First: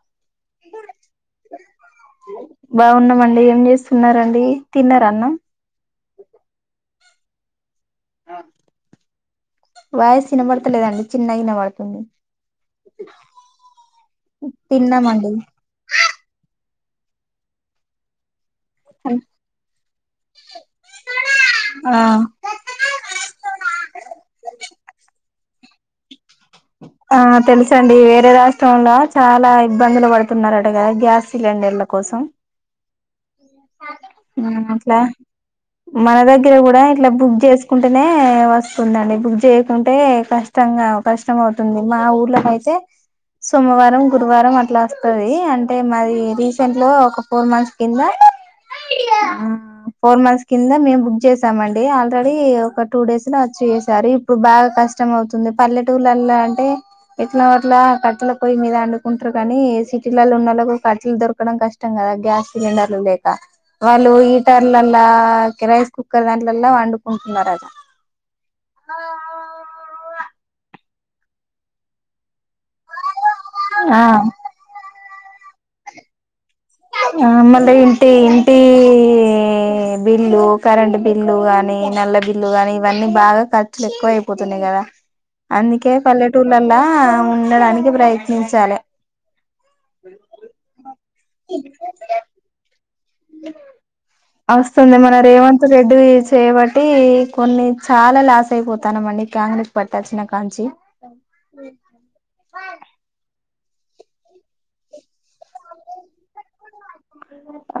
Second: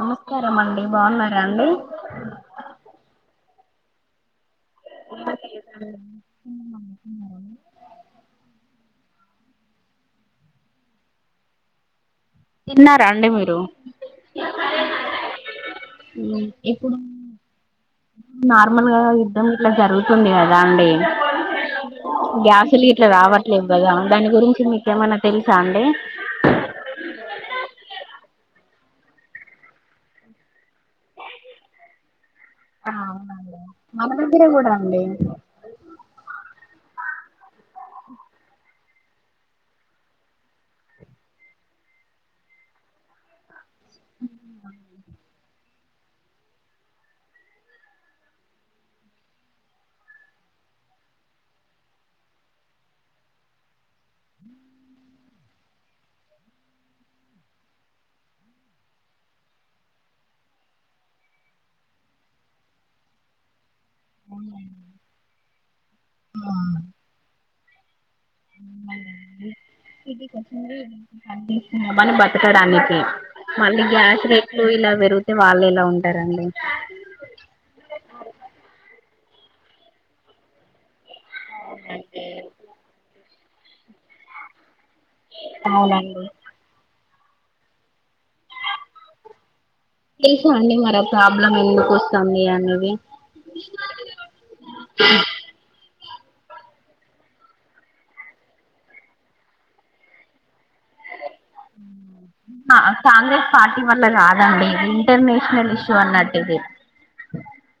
నమస్కారం అండి బాగున్నారా అండి బాగున్నమండి ఏం చేస్ తిన్నారా అండి? ఆ ఉమ్ [unintelligible] తిన్నవా? వాయిస్ ఇనబడతలేదండి, చిన్నగ ఇనబడుతుంది. తిన్నారా అండి మీరు? తిన్నామండి ఇప్పుడు? నార్మల్ గా యుద్ధం ఇట్ల జరుగుతుంది కదా అండి? ఆ గ్యాసులు గిట్లా రావట్లేవ్ గదా. దాని గురించి మీకేమైనా తెల్సా అండి? ఆ తెలుసండి, వేరే రాష్ట్రంల చాలా ఇబ్బందులు పడుతున్నరట కదా గ్యాస్ సిలిండర్ల కోసం. ఆ అవునండి. మన దగ్గర ఉమ్ కూడా అట్లా అండి. మన దగ్గర కూడా ఇట్లా బుక్ చేసుకుంటేనే వస్తుందండి. బుక్ చేయకుంటే కష్టంగా కష్టం అవుతుంది. మా ఊర్లోకైతే సోమవారం, గురువారం అట్ల అస్తది అన్ టే మాది రీసెంట్ లో, ఒక ఫోర్ మంత్స్ కింద ఉమ్ ఫోర్ మంత్స్ కింద మేము బుక్ చేసామండి ఆల్రెడీ ఒక టూ డేస్ లో వచ్చి వేసారు. ఇప్పుడు బాగా కష్టం అవుతుంది, పల్లెటూల్లలా అంటే ఎట్లనోట్ల కట్టల పొయ్యి మీద అండుకుంటరు కనీ, సిటీలలో ఉన్నోళ్లకు కట్టలు దొరకడం కష్టం కదా గ్యాస్ సిలిండర్లు లేక. వాళ్ళు ఈటర్లలా ఒకే. రైస్ కుక్కర్ దాంట్లల్లా అండుకుంటున్నరటా? [inaudible] పెట్టడానికి, మళ్ళీ ఆ గ్యాస్ రేట్లు ఇలా పెరుగు తే వాళ్ళు ఎలా ఉంటారండి? ఆ ఆ మళ్ల ఇంటి ఇంటివి బిళ్ళు కరెంట్ బి బిల్లు కాని, నల్ల బిల్లు గాని ఇవన్నీ బాగా ఖర్చులేక్కువయిపోతున్నయ్ గదా? అందుకే అవునండి పల్లెటూర్లలా ఉండడానికి ప్రయత్న తెలుసా అండి మరి ఆపు ప్రాబ్లం ఎందుకు వస్తుంది అనేది వస్తుంది మన రేవంత్ రెడ్డి చేబాట్టి కొన్ని చాలా లాస్ అయిపోతానమండి కాంగ్రెస్ పార్టీ వచ్చినకాంచి ఆ కాంగ్రెస్ పార్టీ వల్ల కాదండి ఇది ఇంటర్నేషనల్ ఇష్యూ అన్నట్టు ఇది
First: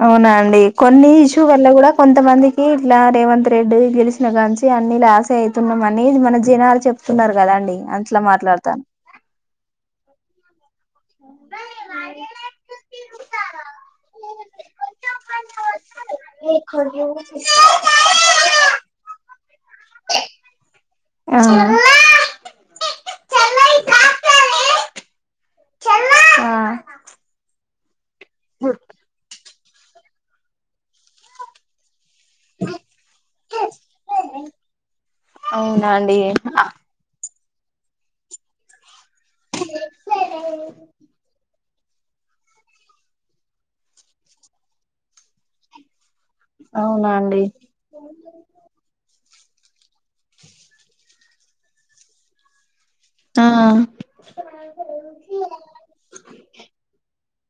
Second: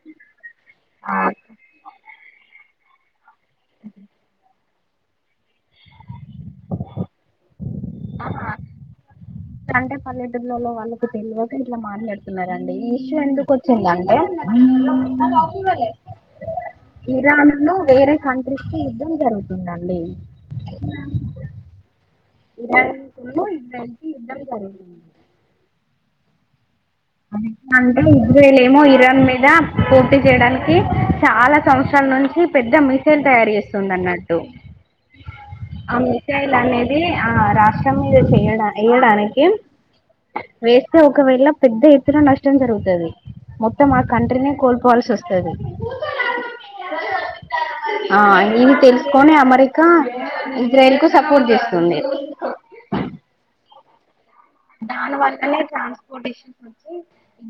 అవునా అండి కొన్ని ఇష్యూ వల్ల కూడా కొంత ఎంత మందికి ఇట్లా రేవంత్ రెడ్డి గెలిచిన కానించి అన్ని లాస్ అయిత చెప్పుతున్నాం అని మన జనాలు చె వస్తున్నారు కదా అండి అట్లా మాట్లాడతానా అంటే పల్లెటూర్లలో వాళ్ళకి తెల్వక ఇట్లా మాట్లాడుతున్నారండి ఈ ఇష్యూ ఎందుకు వచ్చిందంటే ఇరాన్ లో వేరే కంట్రీస్ కి యుద్ధం జరుగుతుంది ఉంది అండి ఆ ఆ [unintelligible] ఇజ్రేల్ ఏమో ఇరాన్ మీద పోటీ చేయడానికి చాలా సం నుంచి పెద్ద మిసైల్ తయారు చేస్తుంది అన్నట్టు అవునా ఆ అండి మిసైల్ అనేది ఆ రాష్ట్రం మీద చెయడా ఏడానే కి వేస్తే ఒకవేళ పెద్ద ఎత్తున నష్టం జరుగుతది మొత్తం ఆ కంట్రీనే కోల్పోవల్సి వస్తుంది అవునా అండి ఆ ఇది తెలుసుకని అమా అమెరికా ఇజ్రాయల్ కు సపోర్ట్ చేస్తుంది ఆ దాని వల్ల నే ట్రాన్స్పోర్టేషన్స్ వచ్చి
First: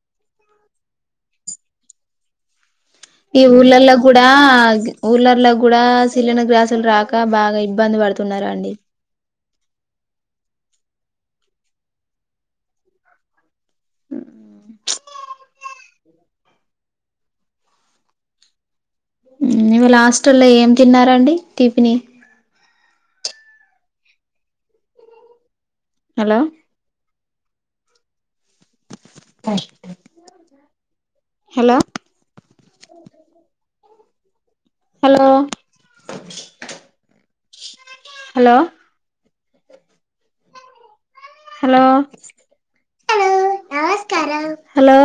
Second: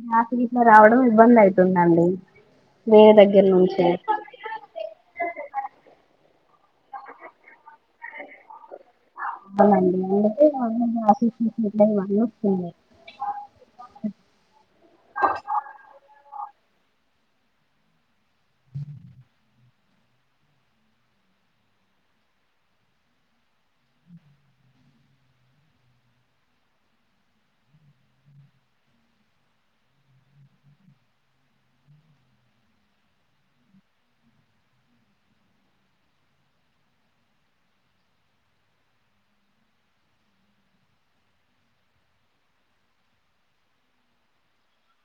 గ్యాస్ గిట్ల రావడం ఇబ్బంది అవుతుందండి ఈ ఊల్లా కూడా గా ఊల్లలా కూడా చిల్లన గ్యాస్ లు రాక బాగా ఇబ్బంది పడుతున్నారండి అవునండి అందుకే ఆఫీస్ట్ [unintelligible] వాళ వస్తుంది ఉమ్ ఇవాళ హాస్టల్లో ఏం తిన్నారండి టీఫిని hello hello hello hello hello హలోమ హలో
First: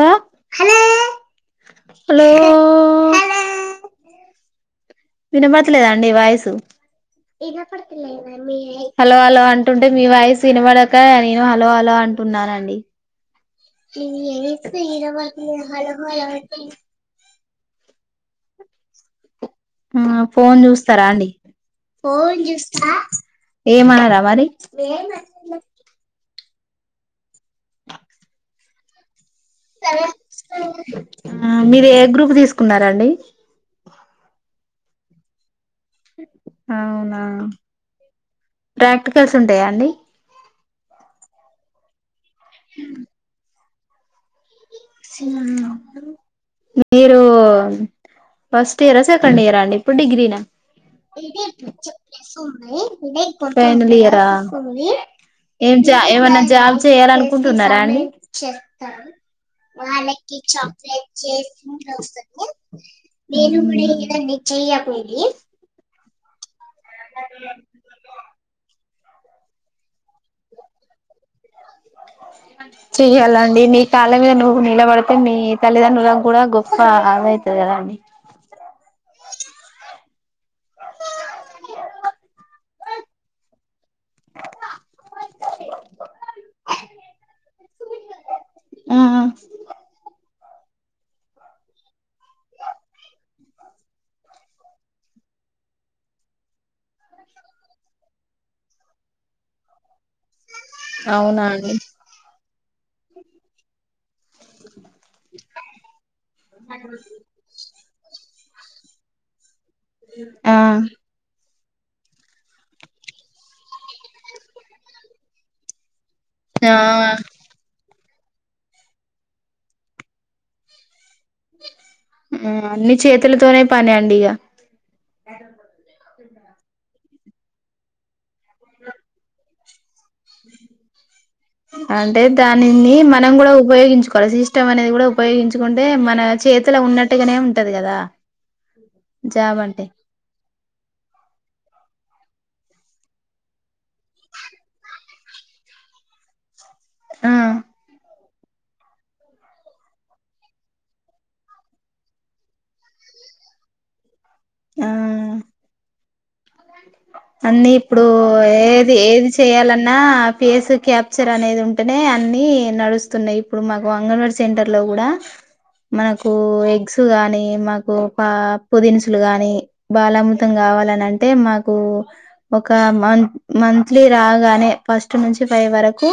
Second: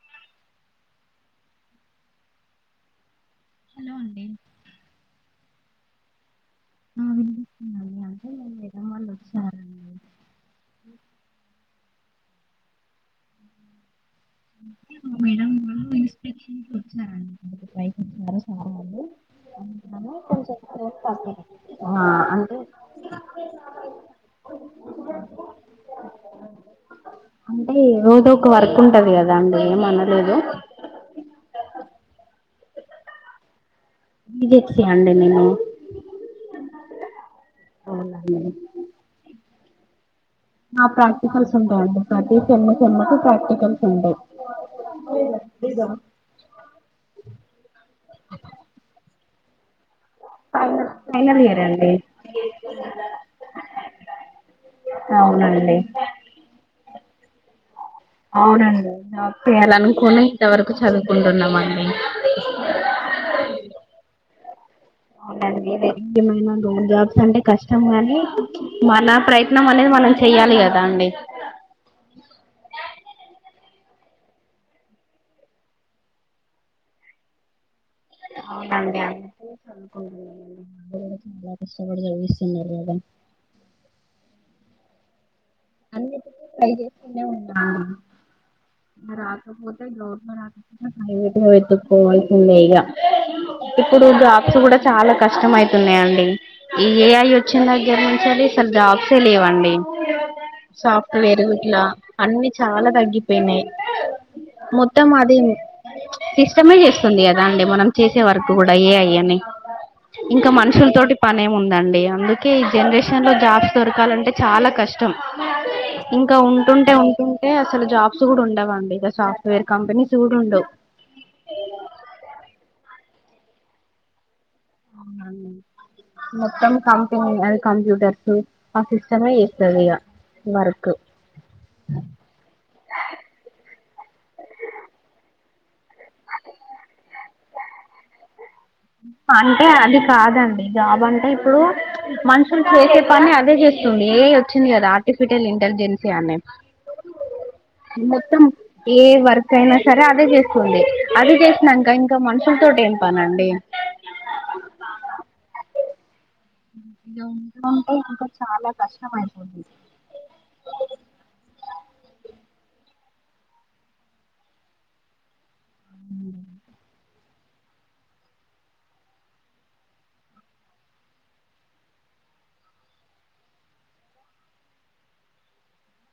హలో హలో అండి వినపడుతలేదండి వాయిసు హలో హలో అంటుంటే మీ వాయిస్ వినపడ నేను హలో అలో అంటున్నానండి ఈ ఇరోబకి భాల అ అందుకే పైకచ్చినారు చాలా మంది ఆ ఫోన్ చూస్తారా అండి ఆ ఫోన్ అంటే చూస్త ఏమన్నారా మరి అంటే రోజో ఒక వర్క్ ఉంటది కదా అండి ఏమనలేదు ఆ మీదే గ్రూపు తీసుకున్నారాండి బిజెడ్ సి అండీ నేను అవునా అవునండి ప్రాక్టికల్స్ ఉ టే యండి ఆ ప్రాక్టికల్స్ ఉంటాయండి అదే సేమ్మ్ సేమ్మ్ కు ప్రాక్టికల్ ఉంట మీరు ఫస్ట్ ఇయర్ సెకండ్ ఇయర్ అండి డిగ్రీ నా ఫైనల్ ఇయర్ అండి ఫైనల్ ఇయర్ ఆహ్ అవునండి ఎం జా ఏమన్నా జాబ్ చేయాలనుకుంటున్నారా అండి అవునండి చేయాలనుకుని ఉమ్ ఇంతవరకు చదువుకుంటున్నామండి నిశ్చయం ఔనండి రేప్ ఇఎందులోమైన జాబ్స్ అంటే కష్టం గానీ మన ప్రయత్నం అనేది మనం చెయ్యాలి కదా అండి చెయ్యాలండి నీ కాళ్ళ మీద నువ్వు నిలబడితే మీ తల్లిదండ్రు కూడా గొప్ప అద అయితది కదండి అవునండి చస్తున్నారు కద అన్నికి ట్రై చేస్తనే ఉన్నా ఆ రాకపోతే గౌవ్ర్నర్ ప్రైవేట్ గా వెతుక్కోవాల్సిందే ఇక ఇప్పుడు జాబ్స్ కూడా చాలా కష్టం అవుతున్నాయండి ఈ ఏఐ వచ్చిన దగ్గర నుంచెల్లి అసలు జాబ్సే లేవండి అవునా సాఫ్టేరు అండి ఇట్ల అన్నీ చాల తగ్గిపోయినయి మొత్తం అది సిస్టమే చేస్తుంది కదా అండి మనం చేసే వర్ కూడ ఏ ఐ అనీ ఇంక ఆ మనుషుల తోటి పనేమి ఉం దండి అందుకే ఈ జనరేషన్ లో జాబ్స్ దొరకాలంటే చాలా కష్టం. ఇంకా ఉంటుంటే ఉంటుంటే అసలు జాబ్ బ్స్ కూడ ఉండావండి ఇగ సాఫ్ట్వేర్ కంపనీస్ కూడ ఉండవ్. అన్ని చేతులతోనే పని అండి ఇగా! అవునండి మొత్తం కం అ కంప్యూటర్స్ ఆ సిస్టమే చేస్తదిగా వర్కు అంటే దానిని మనం కూడా ఉపయోగించు కొలసి సిస్టం అనేది కూడ ఉపయోగించుకుంటే మన చేతుల ఉన్నట్టుగనే ఉంటది కదా! అంటే అది కాదండి జాబ్ అంటే ఇప్పుడు మనుషులు చేసే పని అదే చేస్తుంది ఏ ఐ వచ్చింది కదా ఆర్టిఫిషియల్ ఇంటెలిజెన్సీ అనీ ఆ మొత్తం ఏ వర్క్ అయినా సరే అదే చేస్తుంది. అది చేసినంక ఇంక మనుషుల తోటి ఏం పనండి? ఆ అన్ని ఇప్పుడు ఇంకా చాలా ఏది కష్టం ఏది అయిపోతుంది చేయాలన్నా, ఫస్ క్యాప్చర్ అనేది ఉంటేనే అన్నీ నడుస్తున్నాయి ఇప్పుడు మాకు వంగనూర్ సెంటర్లో గూడా మనకూ ఎగ్స్ కాని, మాకు పప్పు దినుసులు కాని, బాలామృతం గావలనం అంటే మాకు ఒక మం మంత్లీ రాగానే ఫస్ట్ నుంచి ఫైవ్ వరకు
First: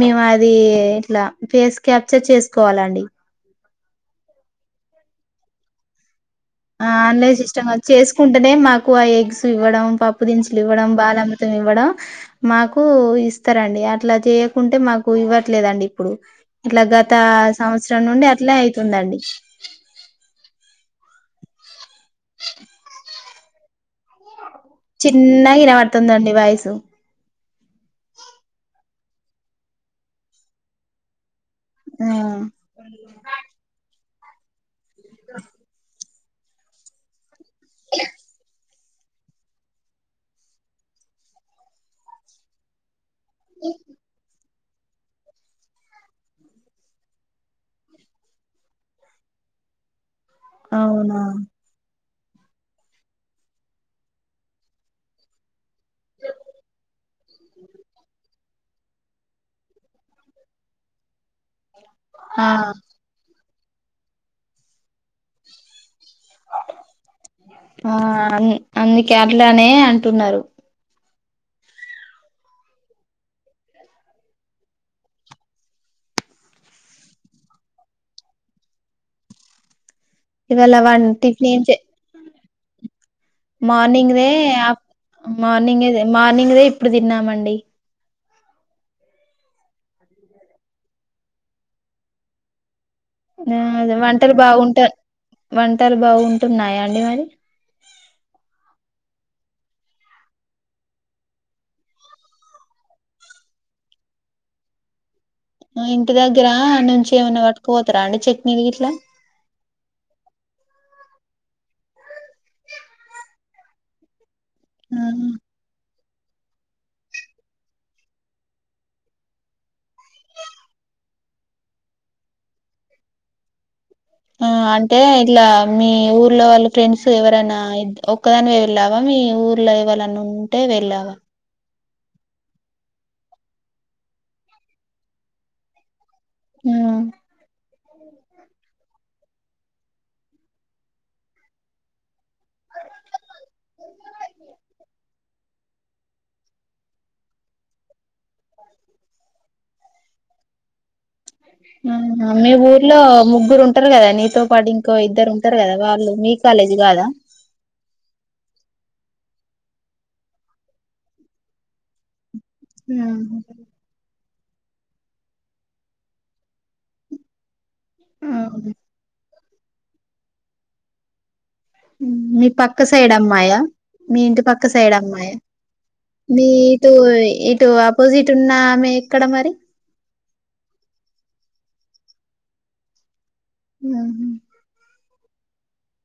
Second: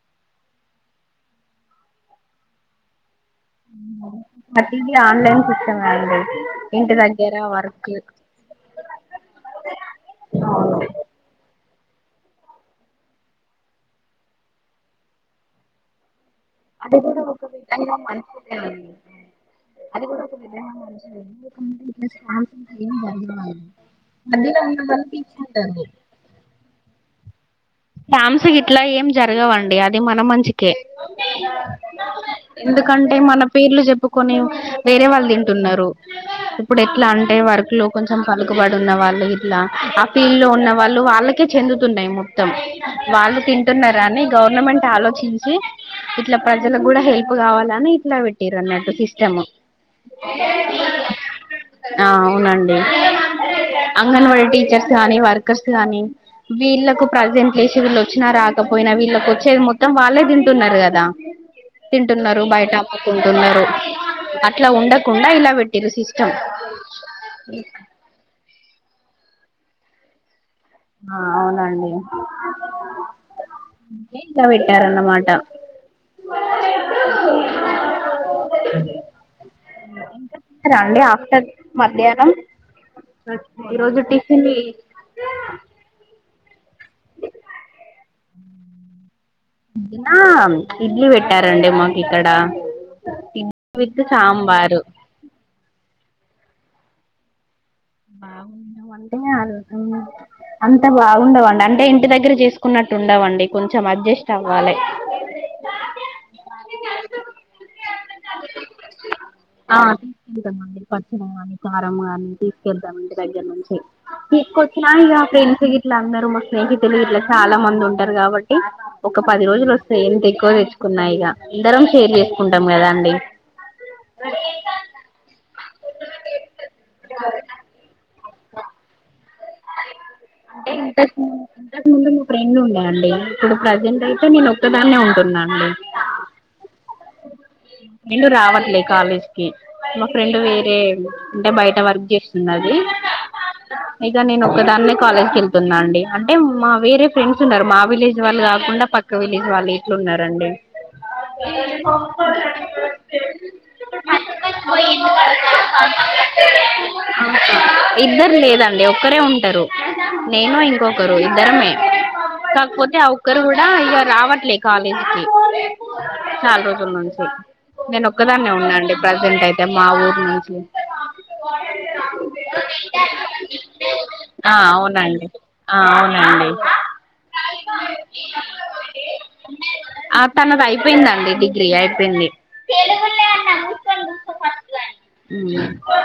మేము అది ఇట్ల ఫేస్ క్యాప్చర్ చేసుకోవాలండి. ప్రతీది ఆన్లైన్ సిస్టమేనండి ఆ ఆన్లైన్ సిస్టం చేసుకుంటేనే మాకు ఆ ఎగ్స్ ఇవ్వడం, పప్పు దినుసులు ఇవ్వడం, బాల అమృతం ఇవ్వడం, మాకూ ఇస్తరండి అట్లా చేయకుంటే మాకు ఇవ్వట్లేదండి ఇప్పుడు. ఇట్లా అది గత కూడా ఒక విధంగా సంవత్సరం నుండి అట్లే మంచిదేనండి. అయితుందండి అది కూడా ఒక విధంగా మం [inaudible] చిన్నగా ఇనవడుతుందండి వాయస్సు. స్కామ్స్ గిట్ల ఏం జరగవండి అది మన మంచికే. ఆ ఎందుకంటే మన పేర్లు చెప్పు కొన్ని వేరే వాళ్ళు తింటున్నారు. ఇప్పుడు ఎట్లా అం టే వర్క్ లో కొంచెం పలుకుబడి టున్న వాళ్ళు గిట్ల ఆ ఫీల్డ్ లో ఉన్న వాళ్ళు వాళ్ళకే చెందుతున్నయి మొ త్తం వాళ్ళు తింటు ఉన్నారని అని గౌర్ గర్నమెంట్ ఆలోచించి ఇట్లా ప్రజలకు గూడా హెల్ప్ కావాలని ఇట్లా పెట్టిరన్నట్టు సిస్టమ్ అవునా ఆ అవునండి అంగన్ వాడి టీచర్స్ గానీ వర్కర్స్ క్లానీ వీళ్ళలకు పాజెంట్లేషన్లు వచ్చిన నా రాకపోయినా వీళ్ళకి వచ్చేది మొత్తం వాళ్ళే తింటున్నారు గదా తింటున్నారు ఆ బయట అమ్ముకుంటున్నారు అట్లా ఉండకుండా ఇలా వెట్టిరు సిస్ ఆ అన్ని అన్ని కేరళనే అంటున్నారు ఆ అవునండి ఇంకా పెట్టారన్నమాట ఏమా స్తార ఇవాళ అండి వన్ ఆఫ్టర్ మధ్యాహ్నం ఈ రోజు మార్నింగ్ రే టిఫిన్ ఆపు మార్నింగే తే మార్నింగ్ రే ఇప్పుడు తిన్నామండి తిన్నామ్ ఇడ్లీ పెట్టారండి మాకు ఇక్కడ ఇడ్లీ హ్మ్ విత్ వంటలు సాంబారు బాగుంటా వంటలు బాగుంటు ఉన్నాయా ఏమైంది బాగుండవు అంటే అం అంత బాగుండవండి అంటే ఇంటి దగ్గర చేసుకున్నట్టు ఉండవండి కొంచెం అడ్జస్ట్ అవ్వాలే నువు ఇంటి దగ్గర నుంచి ఏమన్నా పట్టుకుపోతారా అండి చట్నీది గీట్లా పచ్చడ గానీ కారం గానీ తీసు తీద్దామండి దగ్గర నుంచి తీసుకుచ్చిన ఇగ ఫ్రెండ్స్ గిట్ ఇళ్లు అందరూ మా స్నేహితులు ఇట్లా చాలా మంది ఉంటారు కాబట్టి ఒక పది రోజులు వస్తాయి ఎంత ఎక్కువ తెచ్చుకున్నా ఇగ అందరం షేర్ చేసుకుంటాం గదా అండి ఆ అంటే ఇట్లా మీ ఊర్లో వాళ్ళ ఫ్రెండ్స్ ఎవరైనా ఇద్దు ఒక్కదానివే వెళ్ళావా మీ ఊర్లో ఎవలన్నా ఉంటే వెళ్ళావా ఇంతకు ముందు మా ఫ్రెండ్ ఉండే అండి ఇప్పుడు ప్రెసెంట్ అయితే నేను ఒక్కదాన్నే ఉంటున్నా అండి ఆ నేను రావట్లే కాలేజ్ కి మా ఫ్రెండ్ వేరే అంటే బయట వర్క్ చేస్తుంది అది ఇక నేను ఒక్కదాన్నే కాలేజ్ వెళ్తున్నా అండి అంటే మా వేరే ఫ్రెండ్స్ ఉన్నారు మా విలేజ్ వాళ్ళు కాకుండా పక్క విలేజ్ వాళ్ళు ఇట్లు ఉన్నారండి ఆహ మీ ఊర్లో ముగ్గురు ఉంటారు గదా నీతో పాటు ఇంకో ఇద్దరు ఉంటారు గదా వాళ్ళు మీ కాలేజీ గాదా టారు నేను ఇంకొకరు ఇద్దరమే కాకపోతే ఆ ఒక్కరు కూడా ఇగ రావట్ కాలేజ్కి సాల సార్ నేను ఒక్కదాన్నే ఆహా, ఉన్నాండి ప్రజెంట్ అయితే ఎమా అలు మీ పక్క సైడ్ అమ్మాయా మీ ఇంటి ఆ పక్క సైడ్ అవునండి అమ్మాయా ఆ మీ అవునండి ఇటు ఇటు ఆపోజిట్ ఉన్న మ ఎక్కడ మరి ఆ తనది అయిపోయిందండి ఇది ఇ అయిపోయింది ఆ అ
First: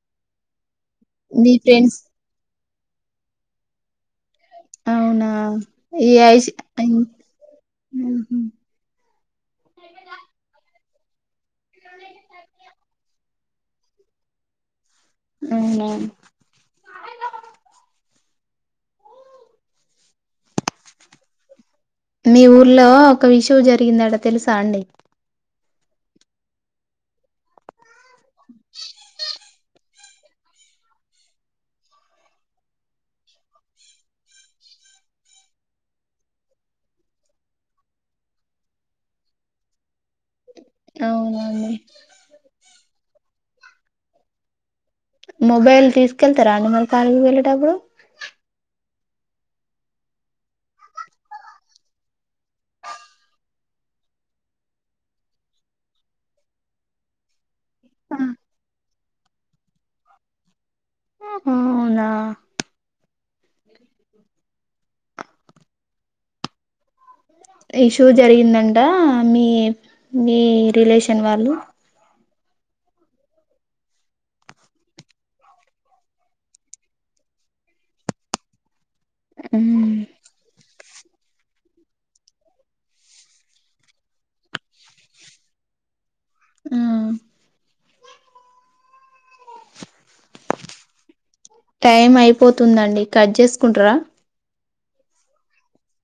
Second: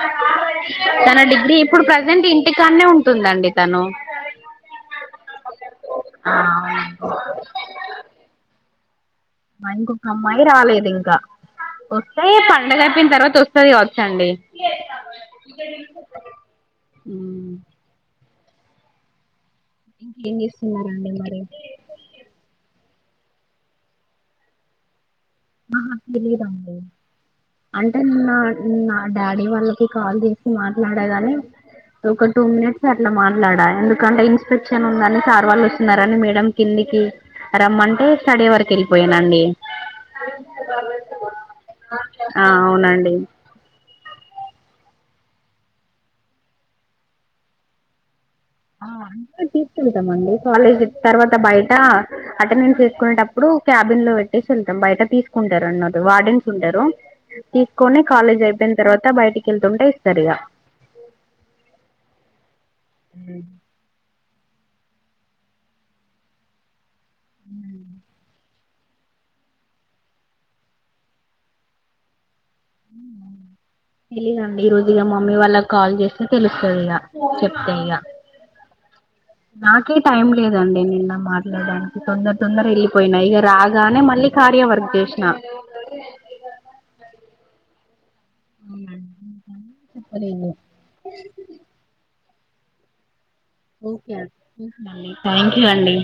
తన మీ డిగ్రీ ఇప్పుడు ఫ్రెండ్స్ ప్రజెంట్ ఇ ఇకా అన్నే ఉంటుందండి తను అవునా ఆ ఏఐ అవునండి కా ఒకసాయి ప ఎండగా అయిపోయిన తర్వాత వస్తుంది కావచ్చండి అవునా అ ఇంకేం చేస్తున్నారా అండి మరి మీ ఊర్లో ఒక విషయం జరిగిందంటా తెలుసా అండి ఆా తెలీదండి అంటే నిన్న డాడీ వాళ్ళ కాల్ చేసి మాట్లాడగాని ఒక టూ మినిట్స్ అట్లా మాట్లాడా ఎందుకంటే ఇన్స్పెక్షన్ ఉందని సార్ వాళ్ళు వస్తున్నారని మేడ కిందికి రమ్మంటే స్టడీ వరకు వెళ్ళిపోయానండి అవునా అండి అ ఆ అవునండి మొబైల్ తీసుకెళ్తారా అని మల్ కార్కి వెళ్ళేటప్పుడు అంట తీసుకెళ్తాంండి కాలేజ్ తర్వాత బయట అటెండెన్స్ చేసుకునేటప్పుడు క్యాబిన్ లో పెట్టేసి వెళ్తాం బయట తీసుకుంటారు అన్నారు వార్డెన్స్ ఉంటారు ఇకునే ఆ, కాల జవె తర్వాత బయటికి వెళ్తుంటే ఇస్తారు ఇక అవునా హ ఇషూ జరిగిందండి మీ మీ రిలేషన్ వాళ్ళు తెలీదండి ఈ రోజు ఇక మమ్మీ వాళ్ళకి కాల్ చేస్తే తెలుస్తుంది ఇక చెప్తే ఇక నాకే ఉమ్ టైం లేదండి నిన్న మా డానికి తొందర తొందర వెళ్ళిపోయిన ఇక రాగానే మళ్ళీ కార్య వర్క్ చేసిన ఆ వు చెప్ప టైం అయిపోతుందండి కట్ చేసుకుంటార అండి థ్యాంక్ యూ అండి